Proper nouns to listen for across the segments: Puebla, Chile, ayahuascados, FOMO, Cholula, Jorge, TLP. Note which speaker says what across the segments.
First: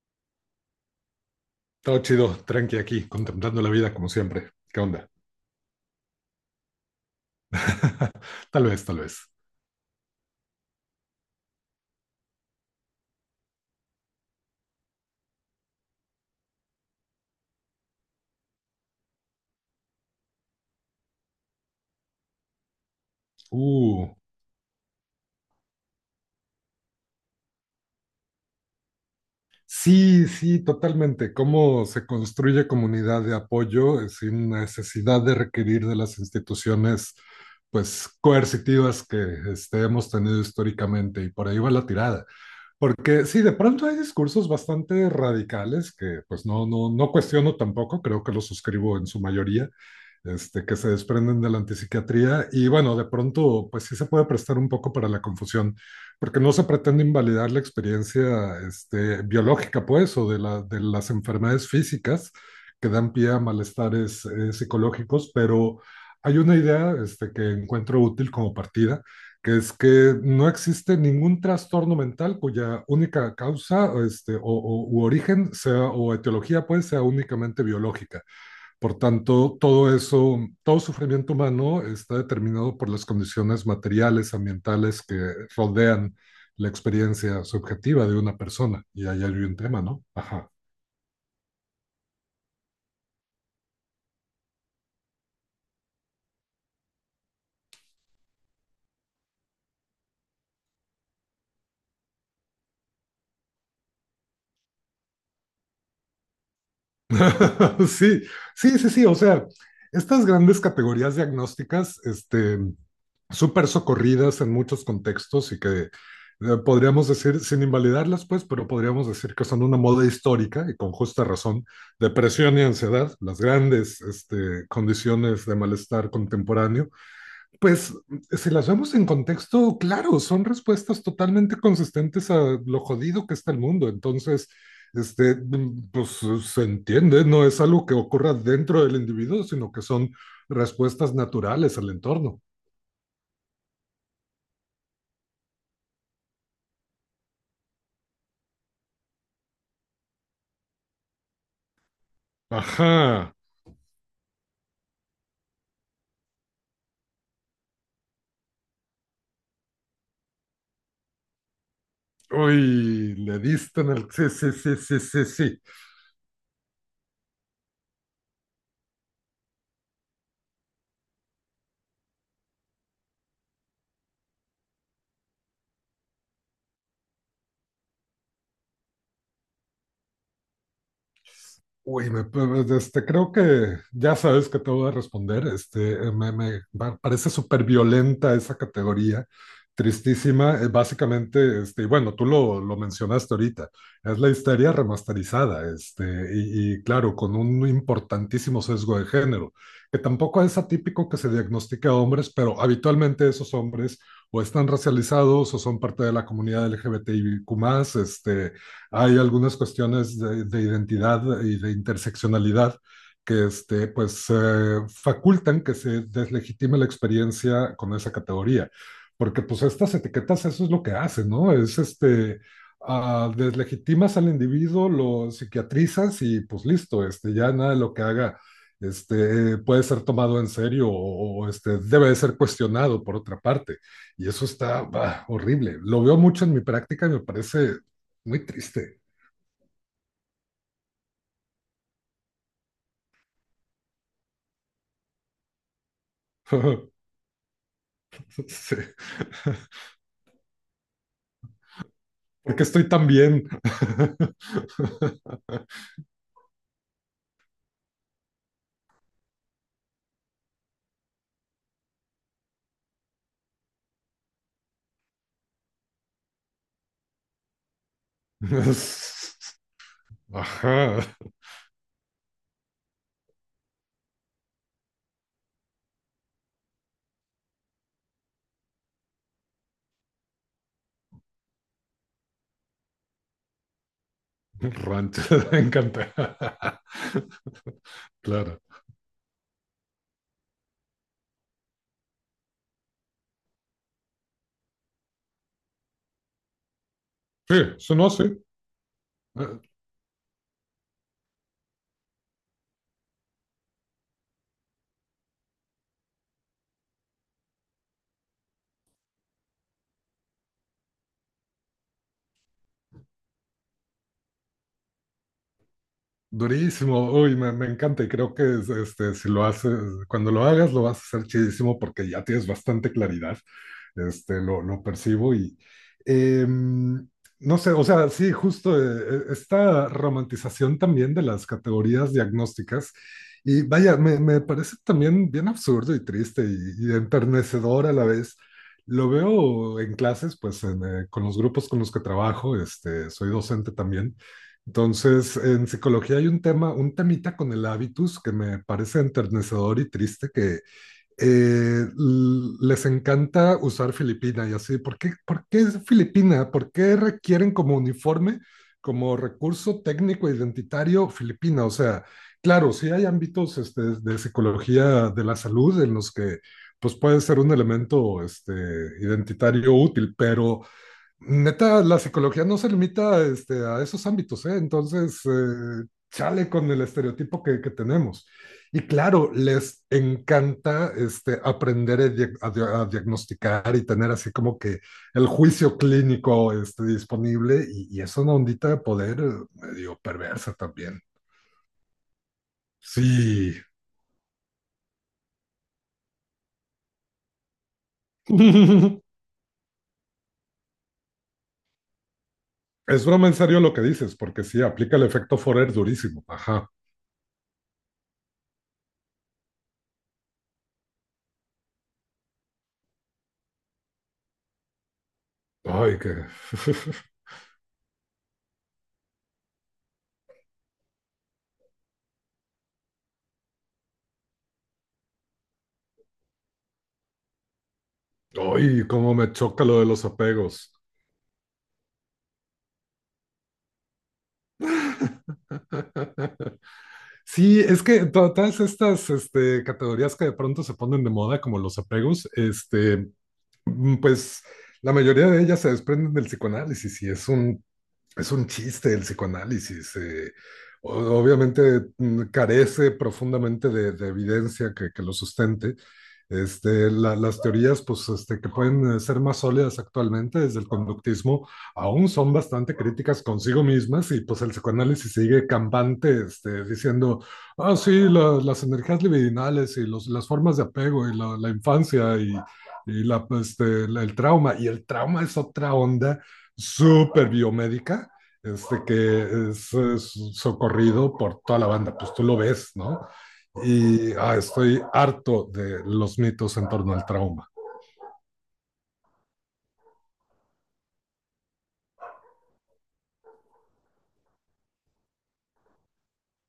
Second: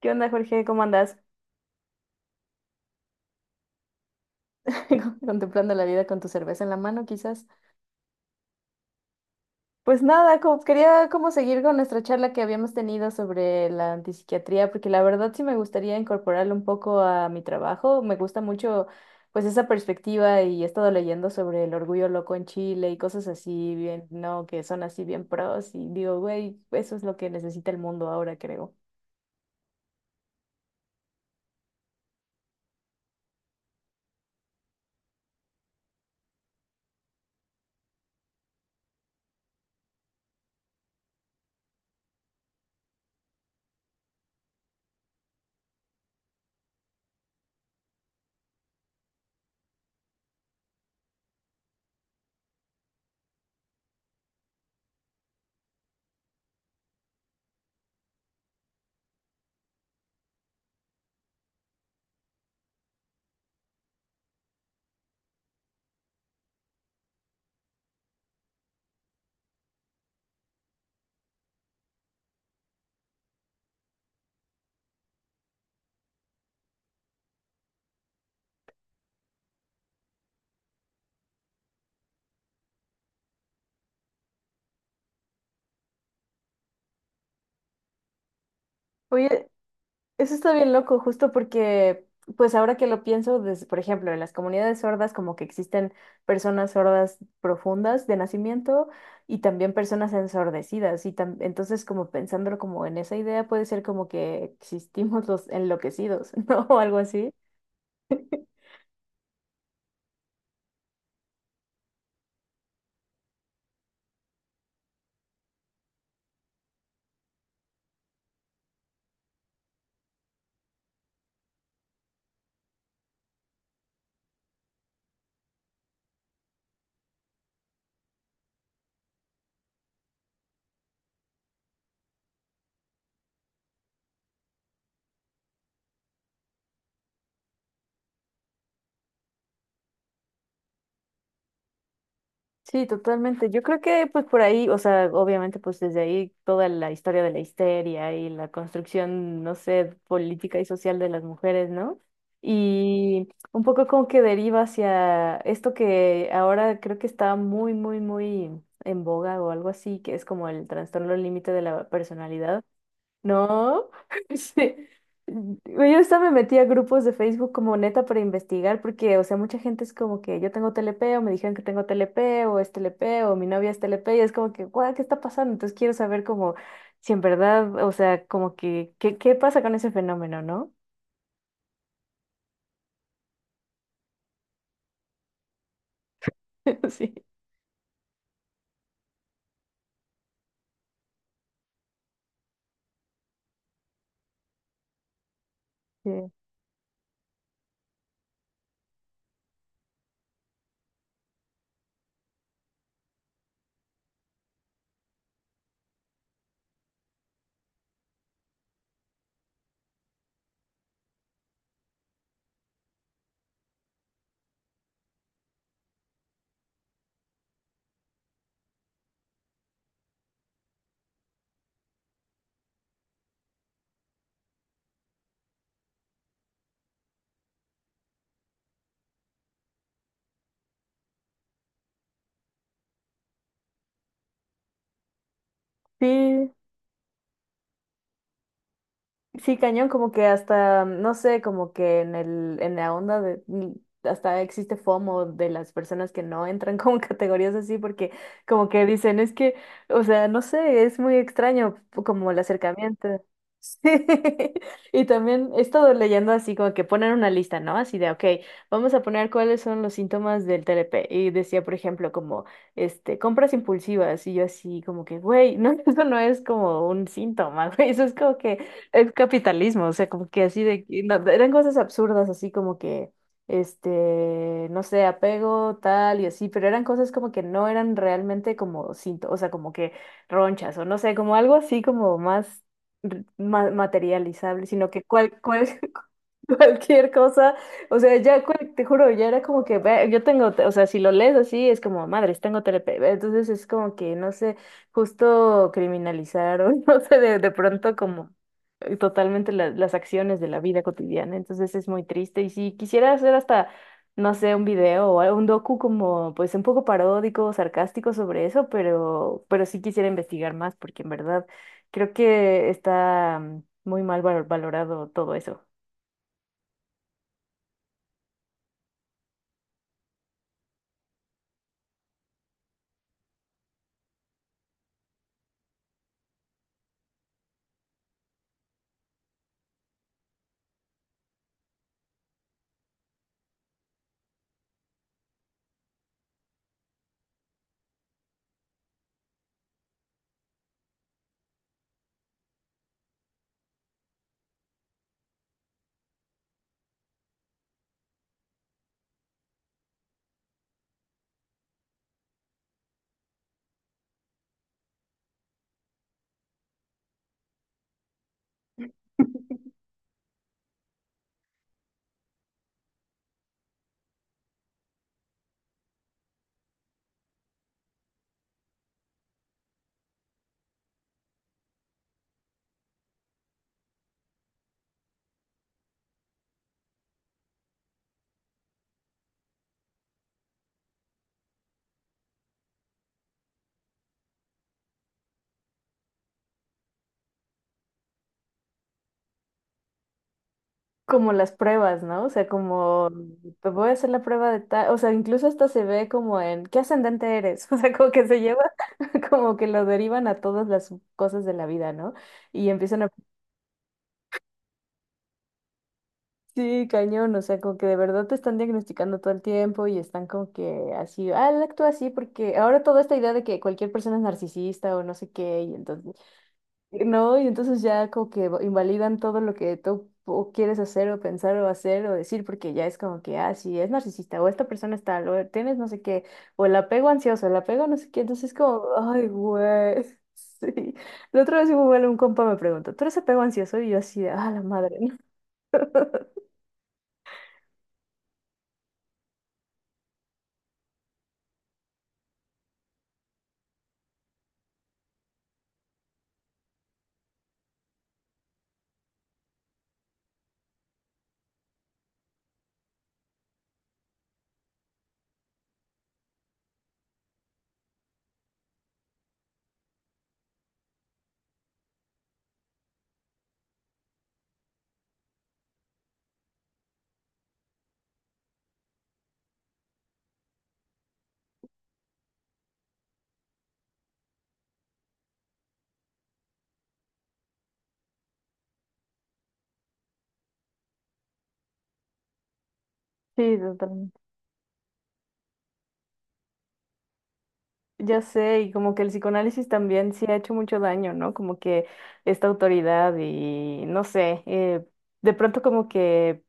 Speaker 1: ¿Qué onda, Jorge? ¿Cómo andas?
Speaker 2: Todo chido, tranqui aquí, contemplando la vida como siempre. ¿Qué onda?
Speaker 1: Contemplando la vida con tu cerveza en la mano, quizás.
Speaker 2: Tal vez, tal vez.
Speaker 1: Pues nada, quería como seguir con nuestra charla que habíamos tenido sobre la antipsiquiatría, porque la verdad sí me gustaría incorporarlo un poco a mi trabajo. Me gusta mucho pues esa perspectiva y he estado leyendo sobre el orgullo loco en Chile y cosas así bien,
Speaker 2: Uh,
Speaker 1: ¿no? Que son así bien pros y digo, güey, eso es lo que necesita el mundo ahora, creo.
Speaker 2: sí, sí, totalmente. ¿Cómo se construye comunidad de apoyo sin necesidad de requerir de las instituciones, pues, coercitivas que hemos tenido históricamente? Y por ahí va la tirada. Porque sí, de pronto hay discursos bastante radicales que pues no, no cuestiono tampoco, creo que los suscribo en su mayoría, que se desprenden de la antipsiquiatría y bueno, de pronto pues sí se puede prestar un poco para la confusión, porque no se pretende invalidar la experiencia biológica pues o de las enfermedades físicas que dan pie a malestares psicológicos, pero hay una idea que encuentro útil como partida, que es que no existe ningún trastorno mental cuya única causa u origen sea, o etiología pues sea únicamente biológica. Por tanto, todo eso, todo sufrimiento humano está determinado por las condiciones materiales, ambientales que rodean la experiencia subjetiva de una persona. Y ahí hay
Speaker 1: Oye,
Speaker 2: un tema, ¿no?
Speaker 1: eso
Speaker 2: Ajá.
Speaker 1: está bien loco, justo porque, pues ahora que lo pienso, por ejemplo, en las comunidades sordas, como que existen personas sordas profundas de nacimiento y también personas ensordecidas. Entonces, como pensándolo como en esa idea, puede ser como que existimos los enloquecidos, ¿no? O algo así.
Speaker 2: Sí, sí, sí, sí. O sea, estas grandes categorías diagnósticas, súper socorridas en muchos contextos y que podríamos decir, sin invalidarlas, pues, pero podríamos decir que son una moda histórica y con justa razón, depresión y ansiedad, las grandes condiciones de malestar contemporáneo, pues si las vemos en contexto, claro, son respuestas totalmente consistentes a lo jodido que está el mundo. Entonces, pues se entiende, no es algo que ocurra dentro del individuo, sino que son respuestas naturales al entorno.
Speaker 1: Sí, totalmente. Yo creo que pues por ahí, o sea, obviamente pues desde ahí toda la historia de la histeria y la construcción, no sé, política y social de las mujeres, ¿no? Y
Speaker 2: Ajá.
Speaker 1: un poco como que deriva hacia esto que ahora creo que está muy, muy, muy en boga o algo así, que es como el trastorno límite de la personalidad
Speaker 2: Uy, le diste
Speaker 1: no,
Speaker 2: en el... Sí, sí,
Speaker 1: sí.
Speaker 2: sí, sí, sí, sí.
Speaker 1: Güey, yo hasta me metí a grupos de Facebook como neta para investigar, porque, o sea, mucha gente es como que yo tengo TLP, o me dijeron que tengo TLP, o es TLP, o mi novia es TLP, y es como que, guau, ¿qué está pasando? Entonces quiero saber como si en verdad, o sea, como que, ¿qué, qué pasa con ese fenómeno, no?
Speaker 2: Uy, pues, creo que ya sabes que te voy a responder.
Speaker 1: Sí.
Speaker 2: Parece súper violenta esa categoría, tristísima. Básicamente, y bueno, lo mencionaste ahorita, es la histeria remasterizada,
Speaker 1: Sí.
Speaker 2: y claro, con un importantísimo sesgo de género, que tampoco es atípico que se diagnostique a hombres, pero habitualmente esos hombres o están racializados o son parte de la comunidad LGBTIQ+, este hay algunas cuestiones de identidad y de interseccionalidad que facultan que se deslegitime la experiencia con esa categoría. Porque pues estas etiquetas eso es lo que hacen, ¿no? Es deslegitimas al individuo, lo psiquiatrizas y pues listo, ya nada de lo que haga puede ser tomado en serio debe de ser cuestionado por otra parte. Y eso está bah, horrible. Lo veo mucho en
Speaker 1: Sí.
Speaker 2: mi práctica y me parece muy triste.
Speaker 1: Sí, cañón, como que hasta, no sé, como que en el, en la onda de, hasta existe FOMO de las personas que no entran como en categorías así, porque como
Speaker 2: Sí.
Speaker 1: que dicen, es que, o sea, no sé, es muy extraño como el
Speaker 2: ¿Por qué estoy tan
Speaker 1: acercamiento.
Speaker 2: bien?
Speaker 1: Sí. Y también he estado leyendo así como que ponen una lista, ¿no? Así de, ok, vamos a poner cuáles son los síntomas del TLP. Y decía, por ejemplo, como, compras impulsivas. Y yo así como que, güey, no, eso no es como un síntoma, güey, eso es como que el capitalismo, o sea, como que así de,
Speaker 2: Ajá,
Speaker 1: no, eran cosas absurdas, así como que, no sé, apego, tal y así, pero eran cosas como que no eran realmente como cinto, o sea, como que ronchas, o no sé, como algo así como más, materializable, sino que
Speaker 2: rancho,
Speaker 1: cuál,
Speaker 2: me
Speaker 1: cuál,
Speaker 2: encanta.
Speaker 1: cualquier cosa, o sea,
Speaker 2: Claro.
Speaker 1: te juro, ya era como que ve, yo tengo, o sea, si lo lees así es como, madres, tengo TLP, entonces es como que, no sé, justo criminalizaron, no sé, de
Speaker 2: Sí, eso
Speaker 1: pronto
Speaker 2: no, sí.
Speaker 1: como totalmente
Speaker 2: Eh,
Speaker 1: las acciones de la vida cotidiana, entonces es muy triste y si quisiera hacer hasta, no sé, un video o algo- un docu como, pues un poco paródico, sarcástico sobre eso, pero sí quisiera investigar más porque en verdad creo que está muy mal valorado todo eso.
Speaker 2: Durísimo, uy, me encanta y creo que es, si lo haces, cuando lo hagas lo vas a hacer chidísimo porque ya tienes bastante claridad, lo percibo y em, no sé, o sea, sí, justo esta romantización también de las categorías diagnósticas y vaya, me parece también bien absurdo y triste y enternecedor a la vez. Lo veo en clases, con los grupos con los que trabajo, soy docente también. Entonces, en psicología hay un tema, un temita con el hábitus que me parece enternecedor y triste, que les encanta usar Filipina y así. Por qué es Filipina? ¿Por qué requieren como uniforme, como recurso técnico e identitario Filipina? O sea, claro, sí hay ámbitos de psicología de la salud en los que pues puede ser un elemento identitario útil, pero neta, la psicología no se limita a esos ámbitos, ¿eh? Entonces, chale con el estereotipo que tenemos. Y claro, les encanta aprender a, a diagnosticar y tener así como que el juicio clínico disponible y es una ondita de poder medio perversa también.
Speaker 1: Como las pruebas, ¿no? O sea, como
Speaker 2: Sí.
Speaker 1: te voy a hacer la prueba de tal, o sea, incluso hasta se ve como en ¿qué ascendente eres? O sea, como que se lleva, como que lo derivan a todas las cosas de la vida, ¿no? Y empiezan
Speaker 2: Es
Speaker 1: a,
Speaker 2: broma en serio lo que dices, porque sí, aplica el efecto Forer durísimo. Ajá.
Speaker 1: sí, cañón, o sea, como que de verdad te están diagnosticando todo el tiempo y están como que así, ah, él actúa así porque ahora toda esta idea de que cualquier persona es narcisista o no sé qué, y
Speaker 2: Ay,
Speaker 1: entonces
Speaker 2: qué...
Speaker 1: no, y entonces ya como que invalidan todo lo que tú o quieres hacer o pensar o hacer o decir, porque ya es como que, ah, sí, es narcisista, o esta persona está tal, o tienes no sé qué, o el apego ansioso, el apego no sé qué, entonces es como,
Speaker 2: Ay, cómo
Speaker 1: ay,
Speaker 2: me choca lo de
Speaker 1: güey,
Speaker 2: los apegos.
Speaker 1: sí. La otra vez igual un compa me preguntó, ¿tú eres apego ansioso? Y yo así, de, ah, la madre, ¿no?
Speaker 2: Sí, es que todas estas categorías que de pronto se ponen de moda, como los apegos, pues la mayoría de ellas se desprenden del psicoanálisis y es un... Es un chiste el psicoanálisis. Obviamente carece profundamente de evidencia que lo sustente. Las teorías pues, que pueden ser más sólidas actualmente desde el conductismo aún son bastante críticas consigo mismas y pues el psicoanálisis sigue campante diciendo, ah, sí, las energías libidinales y las formas de apego y la infancia y la, pues, este, la- el trauma. Y el trauma es otra onda súper biomédica, es socorrido por toda la banda, pues tú lo ves, ¿no?
Speaker 1: Sí,
Speaker 2: Y
Speaker 1: totalmente.
Speaker 2: ah, estoy harto de los mitos en torno al trauma.
Speaker 1: Ya sé, y como que el psicoanálisis también sí ha hecho mucho daño, ¿no? Como que esta autoridad y no sé, de pronto como que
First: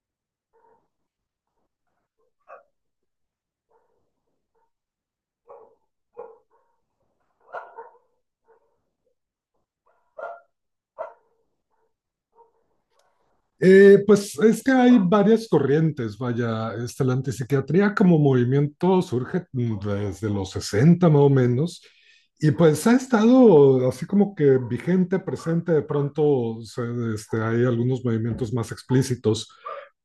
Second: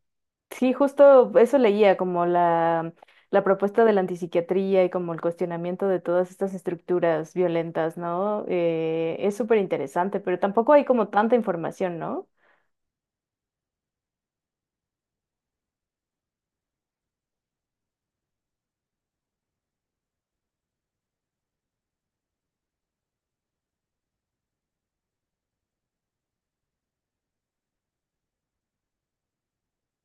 Speaker 1: sí, justo eso leía, como la propuesta de la antipsiquiatría y como el cuestionamiento de todas estas estructuras violentas, ¿no? Es súper interesante, pero tampoco hay como tanta información, ¿no?
Speaker 2: Pues es que hay varias corrientes, vaya, la antipsiquiatría como movimiento surge desde los 60 más o menos, y pues ha estado así como que vigente, presente, de pronto se- este, hay algunos movimientos más explícitos,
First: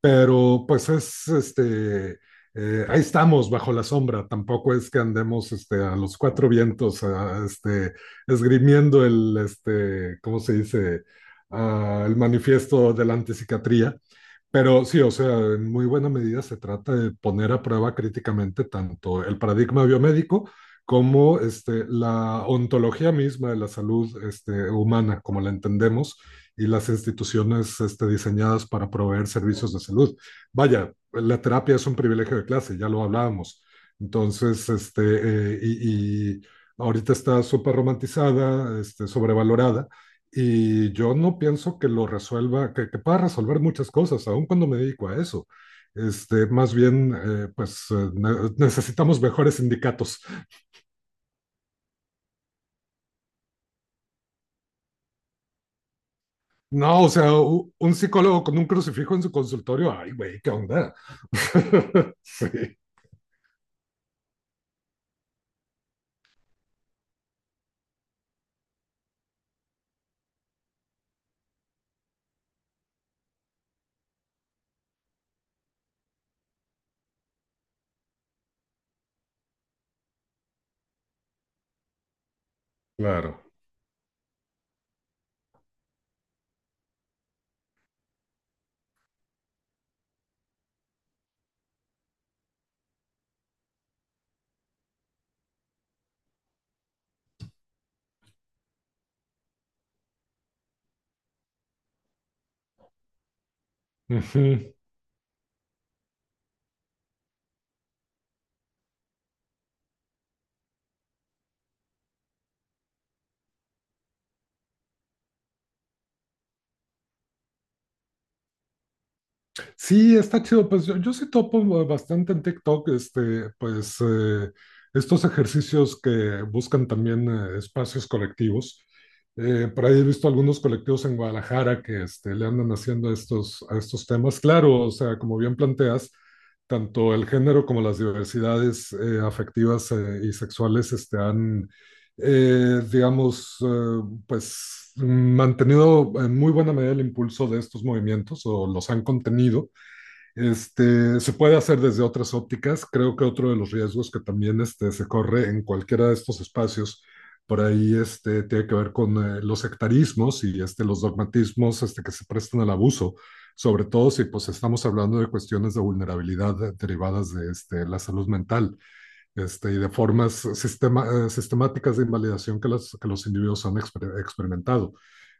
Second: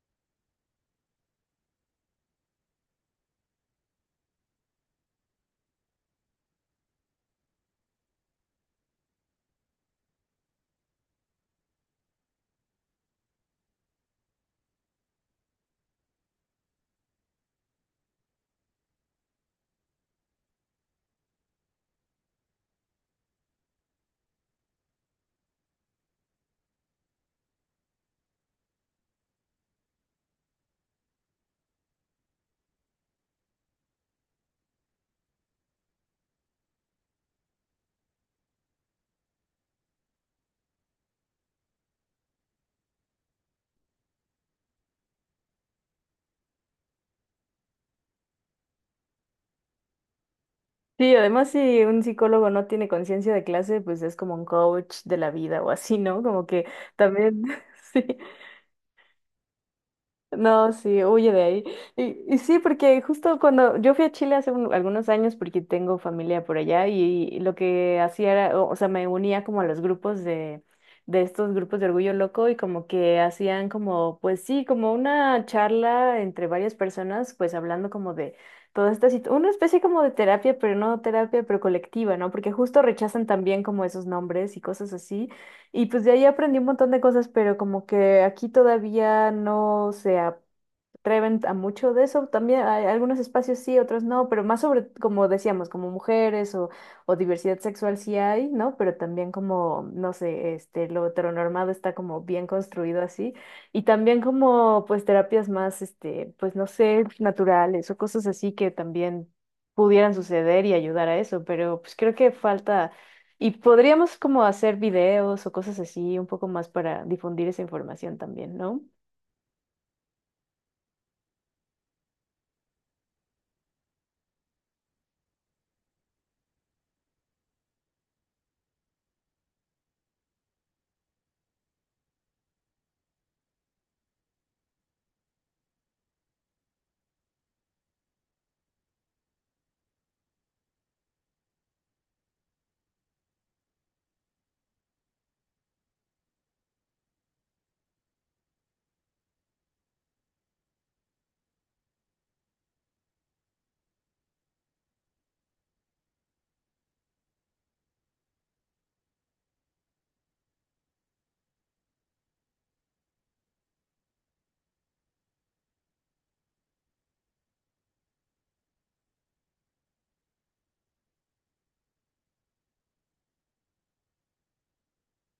Speaker 2: pero pues es, ahí estamos bajo la sombra, tampoco es que andemos a los cuatro vientos, esgrimiendo el, ¿cómo se dice? Al manifiesto de la antipsiquiatría. Pero sí, o sea, en muy buena medida se trata de poner a prueba críticamente tanto el paradigma biomédico como la ontología misma de la salud humana, como la entendemos, y las instituciones diseñadas para proveer servicios de salud. Vaya, la terapia es un privilegio de clase, ya lo hablábamos. Entonces, y ahorita está súper romantizada, sobrevalorada, y yo no pienso que lo resuelva, que pueda resolver muchas cosas, aun cuando me dedico a eso. Más bien, necesitamos mejores sindicatos.
Speaker 1: Sí, además si un psicólogo no tiene conciencia de clase, pues es como un coach de la vida o así, ¿no? Como que
Speaker 2: No, o sea,
Speaker 1: también,
Speaker 2: un
Speaker 1: sí,
Speaker 2: psicólogo con un crucifijo en su consultorio, ay, güey, ¿qué
Speaker 1: no,
Speaker 2: onda?
Speaker 1: sí, huye de ahí. Y
Speaker 2: Sí,
Speaker 1: sí, porque justo cuando yo fui a Chile hace algunos años, porque tengo familia por allá, y, lo que hacía era, o sea, me unía como a los grupos de estos grupos de orgullo loco y como que hacían como, pues sí, como una charla entre varias personas, pues hablando como de toda esta situación, una especie como de terapia, pero no terapia, pero colectiva, ¿no? Porque justo rechazan
Speaker 2: claro.
Speaker 1: también como esos nombres y cosas así. Y pues de ahí aprendí un montón de cosas, pero como que aquí todavía no se, treven a mucho de eso. También hay algunos espacios sí, otros no, pero más sobre, como decíamos, como mujeres o diversidad sexual sí hay, ¿no? Pero también como, no sé, lo heteronormado está como bien construido así. Y también
Speaker 2: Ujú.
Speaker 1: como, pues, terapias más, pues, no sé, naturales o cosas así que también pudieran suceder y ayudar a eso, pero pues creo que falta, y podríamos como hacer videos o cosas así un poco más para difundir esa información también, ¿no?
Speaker 2: Sí, está chido. Pues yo sí topo bastante en TikTok, estos ejercicios que buscan también espacios colectivos. Por ahí he visto algunos colectivos en Guadalajara que le andan haciendo a estos temas. Claro, o sea, como bien planteas, tanto el género como las diversidades afectivas y sexuales han, digamos, pues mantenido en muy buena medida el impulso de estos movimientos o los han contenido. Se puede hacer desde otras ópticas. Creo que otro de los riesgos que también se corre en cualquiera de estos espacios, por ahí tiene que ver con los sectarismos y los dogmatismos, que se prestan al abuso, sobre todo si pues, estamos hablando de cuestiones de vulnerabilidad derivadas de la salud mental, y de formas sistemáticas de invalidación que, que los individuos han experimentado.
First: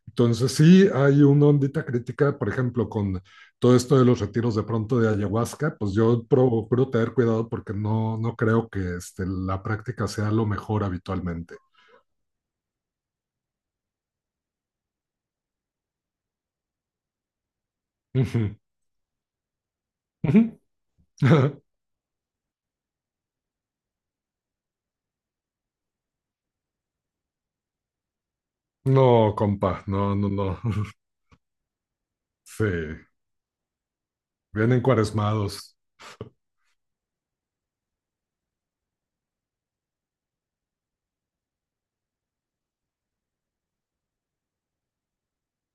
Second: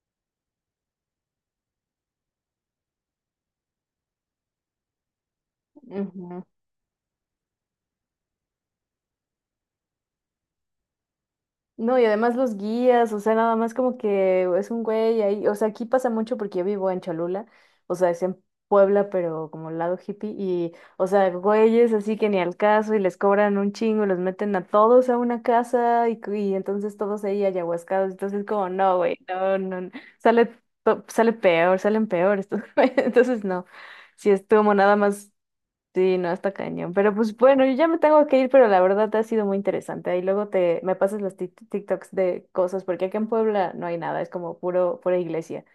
Speaker 2: Entonces sí, hay una ondita crítica, por ejemplo, con todo esto de los retiros de pronto de ayahuasca, pues yo
Speaker 1: Ujú.
Speaker 2: procuro tener cuidado porque no, no creo que la práctica sea lo mejor habitualmente.
Speaker 1: No, y además los guías, o sea, nada más como que es un güey ahí, o sea, aquí pasa mucho porque yo vivo en Cholula, o sea, es en
Speaker 2: Ujú,
Speaker 1: Puebla, pero como al lado hippie,
Speaker 2: ujú.
Speaker 1: y, o sea, güeyes así que ni al caso, y les cobran un chingo, y los meten a todos a una casa, y entonces todos ahí ayahuascados, entonces como, no,
Speaker 2: No,
Speaker 1: güey, no, no,
Speaker 2: compa,
Speaker 1: no,
Speaker 2: no, no, no.
Speaker 1: sale, sale peor, salen peor estos
Speaker 2: Sí,
Speaker 1: güeyes, entonces no, si es como
Speaker 2: vienen
Speaker 1: nada más
Speaker 2: cuaresmados.
Speaker 1: sí, no, está cañón. Pero pues bueno, yo ya me tengo que ir, pero la verdad ha sido muy interesante. Ahí luego te me pasas los TikToks de cosas, porque aquí en Puebla no hay nada, es como puro, pura iglesia.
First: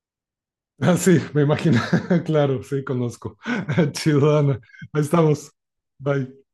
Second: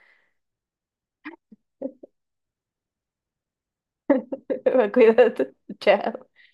Speaker 2: Ah, sí, me imagino. Claro, sí, conozco. Chido, Ana. Ahí estamos.
Speaker 1: Cuídate. Chao.
Speaker 2: Bye.